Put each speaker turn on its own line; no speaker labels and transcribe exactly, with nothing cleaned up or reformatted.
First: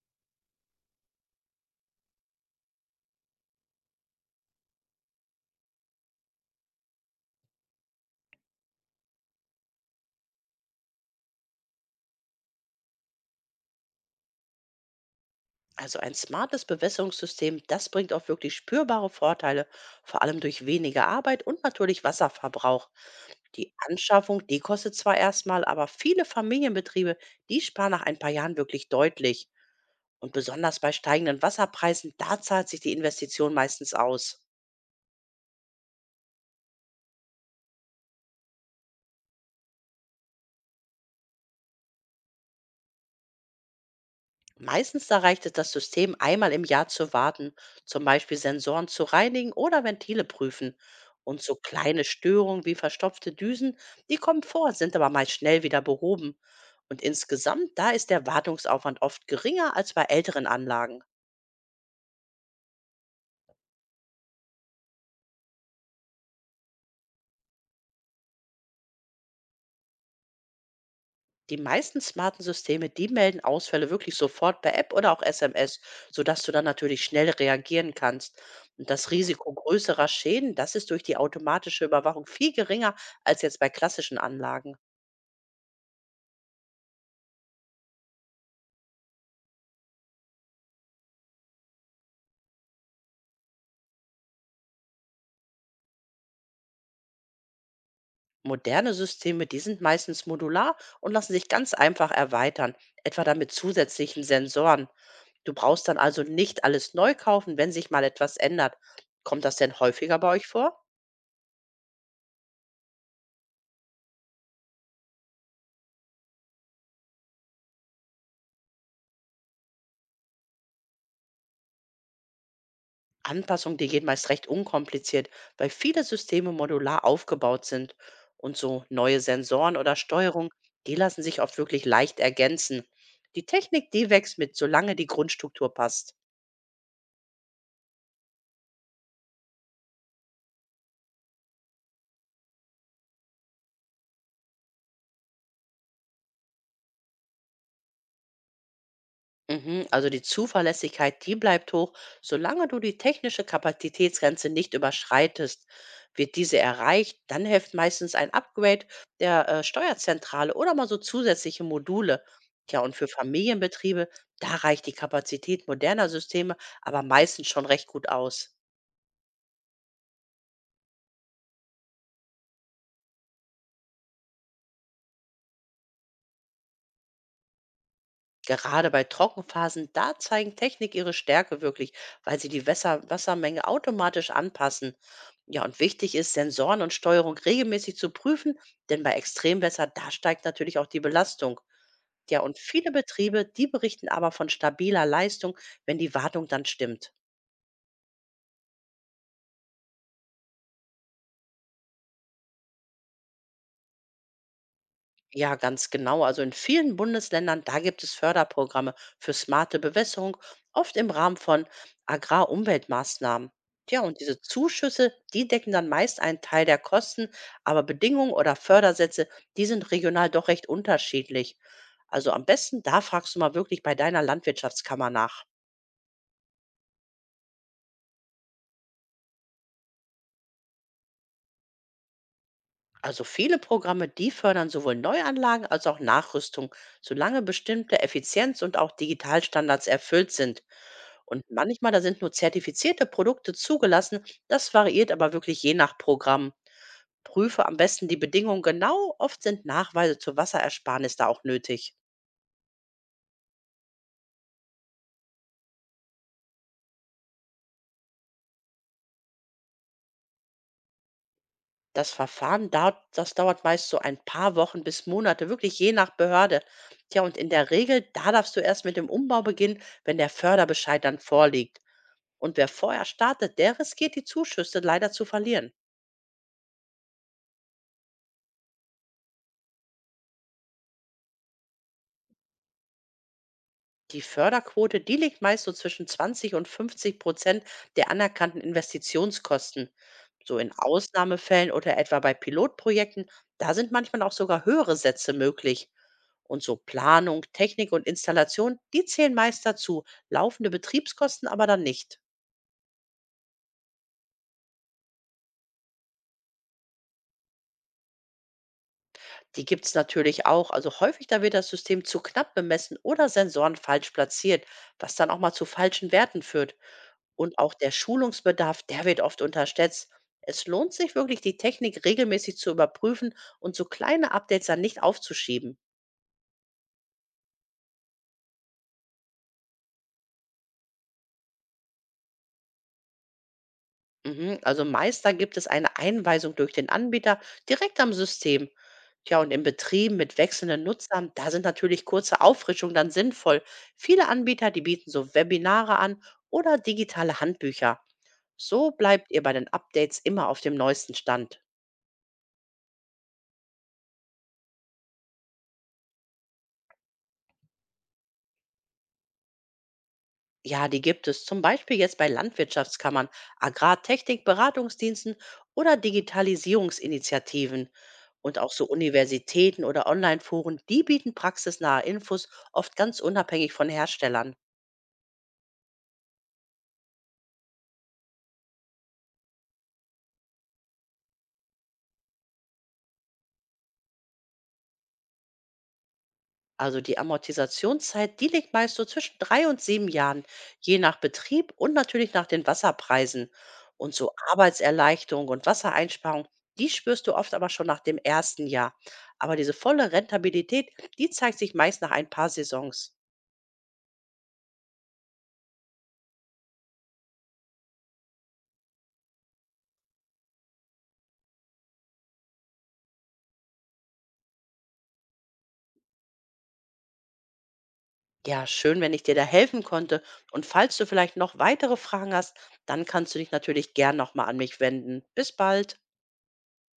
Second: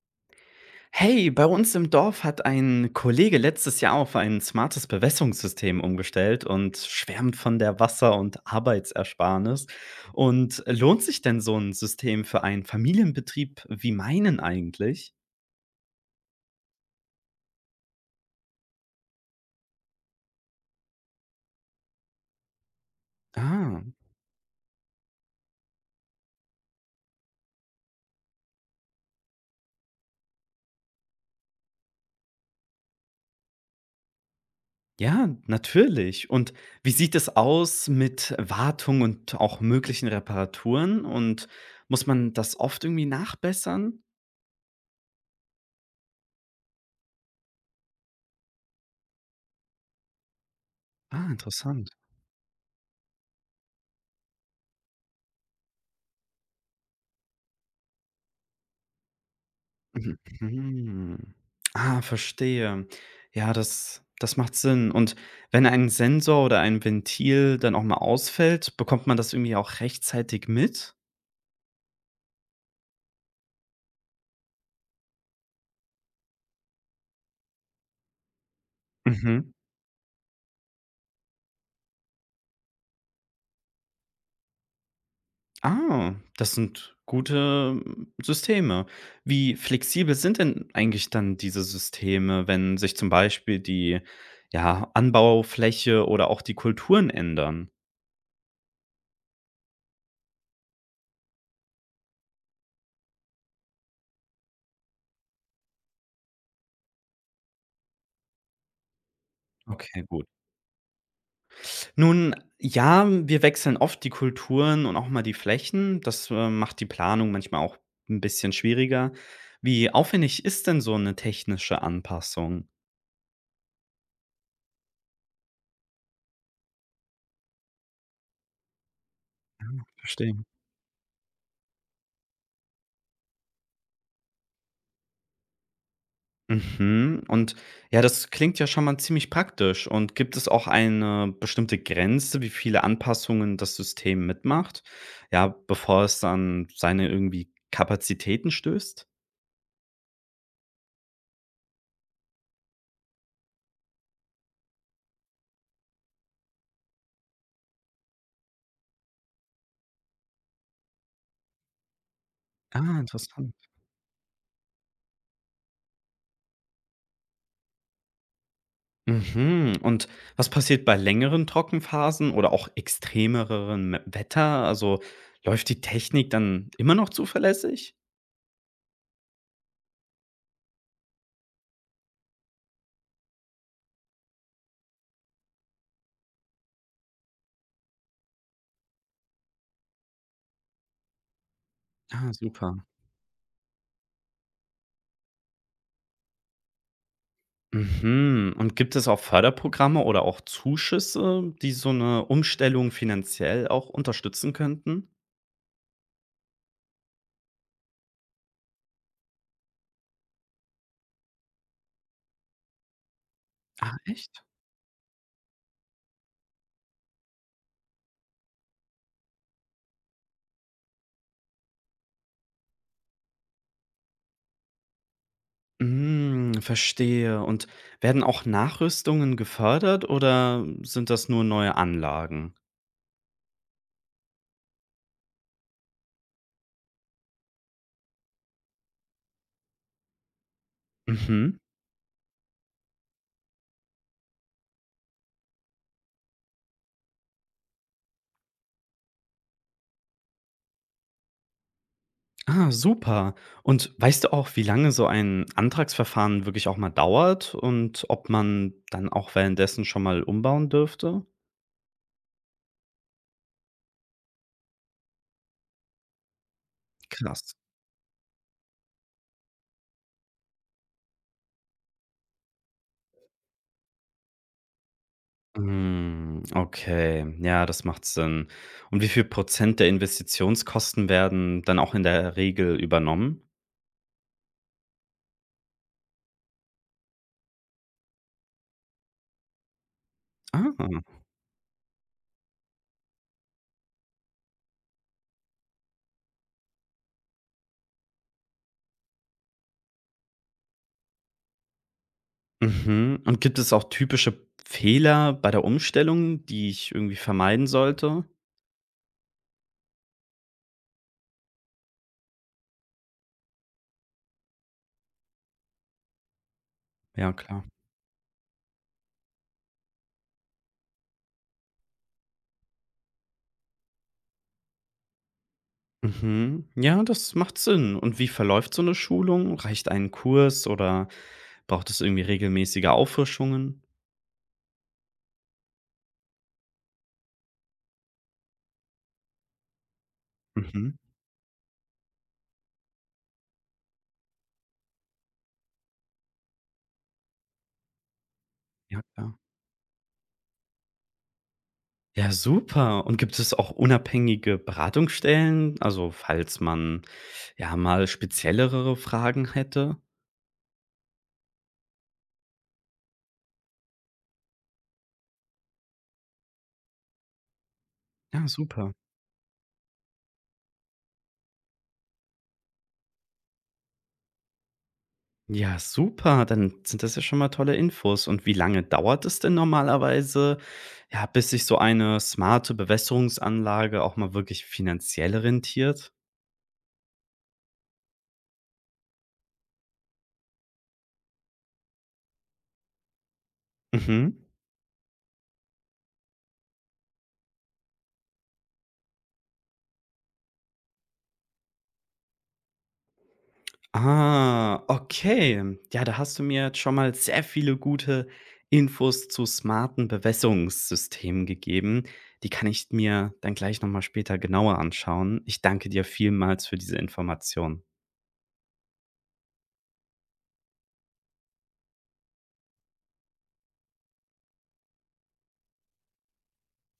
Hey, bei uns im Dorf hat ein Kollege letztes Jahr auf ein smartes Bewässerungssystem umgestellt und schwärmt von der Wasser- und Arbeitsersparnis. Und lohnt sich denn so ein System für einen Familienbetrieb wie meinen eigentlich?
Also ein smartes Bewässerungssystem, das bringt auch wirklich spürbare Vorteile, vor allem durch weniger Arbeit und natürlich Wasserverbrauch. Die
Ah,
Anschaffung, die kostet zwar erstmal, aber viele Familienbetriebe, die sparen nach ein paar Jahren wirklich deutlich. Und besonders bei steigenden Wasserpreisen, da zahlt sich die Investition meistens aus.
ja, natürlich. Und wie sieht es aus mit Wartung und auch möglichen Reparaturen? Und muss man das oft irgendwie nachbessern?
Meistens da reicht es, das System einmal im Jahr zu warten, zum Beispiel Sensoren zu reinigen oder Ventile prüfen.
Ah,
Und so
interessant.
kleine Störungen wie verstopfte Düsen, die kommen vor, sind aber meist schnell wieder behoben. Und insgesamt, da ist der Wartungsaufwand oft geringer als bei
Mhm,
älteren Anlagen.
mhm. Ah, verstehe. Ja, das das macht Sinn. Und wenn ein Sensor oder ein Ventil dann auch mal ausfällt, bekommt man das irgendwie auch rechtzeitig mit?
Die meisten smarten Systeme, die melden Ausfälle wirklich sofort per App oder auch S M S, sodass du dann natürlich schnell reagieren kannst. Und das
Mhm.
Risiko größerer Schäden, das ist durch die automatische Überwachung viel geringer als jetzt bei klassischen Anlagen.
Ah, das sind gute mm, Systeme. Wie flexibel sind denn eigentlich dann diese Systeme, wenn sich zum Beispiel die, ja, Anbaufläche oder auch die Kulturen ändern?
Moderne Systeme, die sind meistens modular und lassen sich ganz einfach erweitern, etwa dann mit zusätzlichen Sensoren. Du brauchst dann also nicht alles neu kaufen, wenn sich mal etwas ändert. Kommt das denn
Okay,
häufiger
gut.
bei euch vor?
Nun ja, wir wechseln oft die Kulturen und auch mal die Flächen. Das, äh, macht die Planung manchmal auch ein bisschen schwieriger. Wie aufwendig ist denn so eine technische Anpassung?
Anpassungen, die gehen meist recht unkompliziert, weil viele Systeme modular aufgebaut sind und so neue Sensoren oder
Verstehe.
Steuerung, die lassen sich oft wirklich leicht ergänzen. Die Technik, die wächst mit, solange die Grundstruktur passt.
Mhm, und ja, das klingt ja schon mal ziemlich praktisch. Und gibt es auch eine bestimmte Grenze, wie viele Anpassungen das System mitmacht, ja, bevor es dann seine irgendwie Kapazitäten stößt?
Mhm. Also die Zuverlässigkeit, die bleibt hoch, solange du die technische Kapazitätsgrenze nicht überschreitest. Wird diese erreicht, dann hilft meistens ein Upgrade der äh, Steuerzentrale oder mal so zusätzliche Module. Tja, und
Ah,
für
interessant.
Familienbetriebe, da reicht die Kapazität moderner Systeme aber meistens schon recht gut aus.
Mhm. Und was passiert bei längeren Trockenphasen oder auch extremereren Wetter? Also läuft die Technik dann immer noch zuverlässig?
Gerade bei Trockenphasen, da zeigen Technik ihre Stärke wirklich, weil sie die Wässer Wassermenge automatisch anpassen. Ja, und wichtig ist, Sensoren und Steuerung regelmäßig zu prüfen, denn bei Extremwetter, da steigt natürlich auch die Belastung.
Ah,
Ja, und
super.
viele Betriebe, die berichten aber von stabiler Leistung, wenn die Wartung dann stimmt.
Mhm. Und gibt es auch Förderprogramme oder auch Zuschüsse, die so eine Umstellung finanziell auch unterstützen könnten?
Ja, ganz genau. Also in vielen Bundesländern, da gibt es Förderprogramme für smarte Bewässerung, oft im Rahmen von Agrarumweltmaßnahmen.
Ah,
Tja, und diese
echt?
Zuschüsse, die decken dann meist einen Teil der Kosten, aber Bedingungen oder Fördersätze, die sind regional doch recht unterschiedlich. Also am besten, da fragst du mal wirklich bei deiner Landwirtschaftskammer nach.
Mm, verstehe. Und werden auch Nachrüstungen gefördert oder sind das nur neue Anlagen?
Also viele Programme, die fördern sowohl Neuanlagen als auch Nachrüstung, solange bestimmte Effizienz- und auch Digitalstandards erfüllt sind. Und
Mhm.
manchmal, da sind nur zertifizierte Produkte zugelassen. Das variiert aber wirklich je nach Programm. Prüfe am besten die Bedingungen genau. Oft sind Nachweise zur Wasserersparnis da auch nötig.
Ah, super. Und weißt du auch, wie lange so ein Antragsverfahren wirklich auch mal dauert und ob man dann auch währenddessen schon mal umbauen dürfte?
Das Verfahren dauert, das dauert meist so ein paar Wochen bis Monate, wirklich je nach Behörde. Tja, und in
Krass.
der Regel, da darfst du erst mit dem Umbau beginnen, wenn der Förderbescheid dann vorliegt. Und wer vorher startet, der riskiert die Zuschüsse leider zu verlieren.
Hm, okay, ja, das macht Sinn. Und wie viel Prozent der Investitionskosten werden dann auch in der Regel übernommen?
Die Förderquote, die liegt meist so zwischen zwanzig und fünfzig Prozent der anerkannten Investitionskosten. So in
Ah,
Ausnahmefällen oder etwa bei Pilotprojekten, da sind manchmal auch sogar höhere Sätze möglich. Und so Planung, Technik und Installation, die zählen meist dazu, laufende Betriebskosten aber dann nicht.
mhm. Und gibt es auch typische Fehler bei der Umstellung, die ich irgendwie vermeiden sollte?
Die gibt es natürlich auch. Also häufig, da wird das System zu knapp bemessen oder Sensoren falsch platziert, was dann auch mal zu falschen Werten führt.
Ja,
Und
klar.
auch der Schulungsbedarf, der wird oft unterschätzt. Es lohnt sich wirklich, die Technik regelmäßig zu überprüfen und so kleine Updates dann nicht aufzuschieben.
Mhm. Ja, das macht Sinn. Und wie verläuft so eine Schulung? Reicht ein Kurs oder braucht es irgendwie regelmäßige Auffrischungen?
Mhm. Also meist da gibt es eine Einweisung durch den Anbieter direkt am System. Tja, und in Betrieben mit wechselnden
Mhm.
Nutzern, da sind natürlich kurze Auffrischungen dann sinnvoll. Viele Anbieter, die bieten so Webinare an oder digitale Handbücher. So
Ja,
bleibt
klar.
ihr bei den Updates immer auf dem neuesten Stand.
Ja, super. Und gibt es auch unabhängige Beratungsstellen? Also, falls man, ja, mal speziellere Fragen hätte?
Ja, die gibt es zum Beispiel jetzt bei Landwirtschaftskammern, Agrartechnik, Beratungsdiensten oder Digitalisierungsinitiativen.
Ja,
Und auch so
super.
Universitäten oder Online-Foren, die bieten praxisnahe Infos, oft ganz unabhängig von Herstellern.
Ja, super. Dann sind das ja schon mal tolle Infos. Und wie lange dauert es denn normalerweise, ja, bis sich so eine smarte Bewässerungsanlage auch mal wirklich finanziell rentiert?
Also die Amortisationszeit, die liegt meist so zwischen drei und sieben Jahren, je nach Betrieb und natürlich nach den Wasserpreisen. Und so
Mhm.
Arbeitserleichterung und Wassereinsparung, die spürst du oft aber schon nach dem ersten Jahr. Aber diese volle Rentabilität, die zeigt sich meist nach ein paar Saisons.
Ah, okay. Ja, da hast du mir jetzt schon mal sehr viele gute Infos zu smarten Bewässerungssystemen gegeben. Die kann ich mir dann gleich noch mal später genauer anschauen. Ich danke dir vielmals für diese Information.
Ja, schön, wenn ich dir da helfen konnte. Und falls du vielleicht noch weitere Fragen hast, dann kannst du dich natürlich gern nochmal an mich wenden. Bis bald.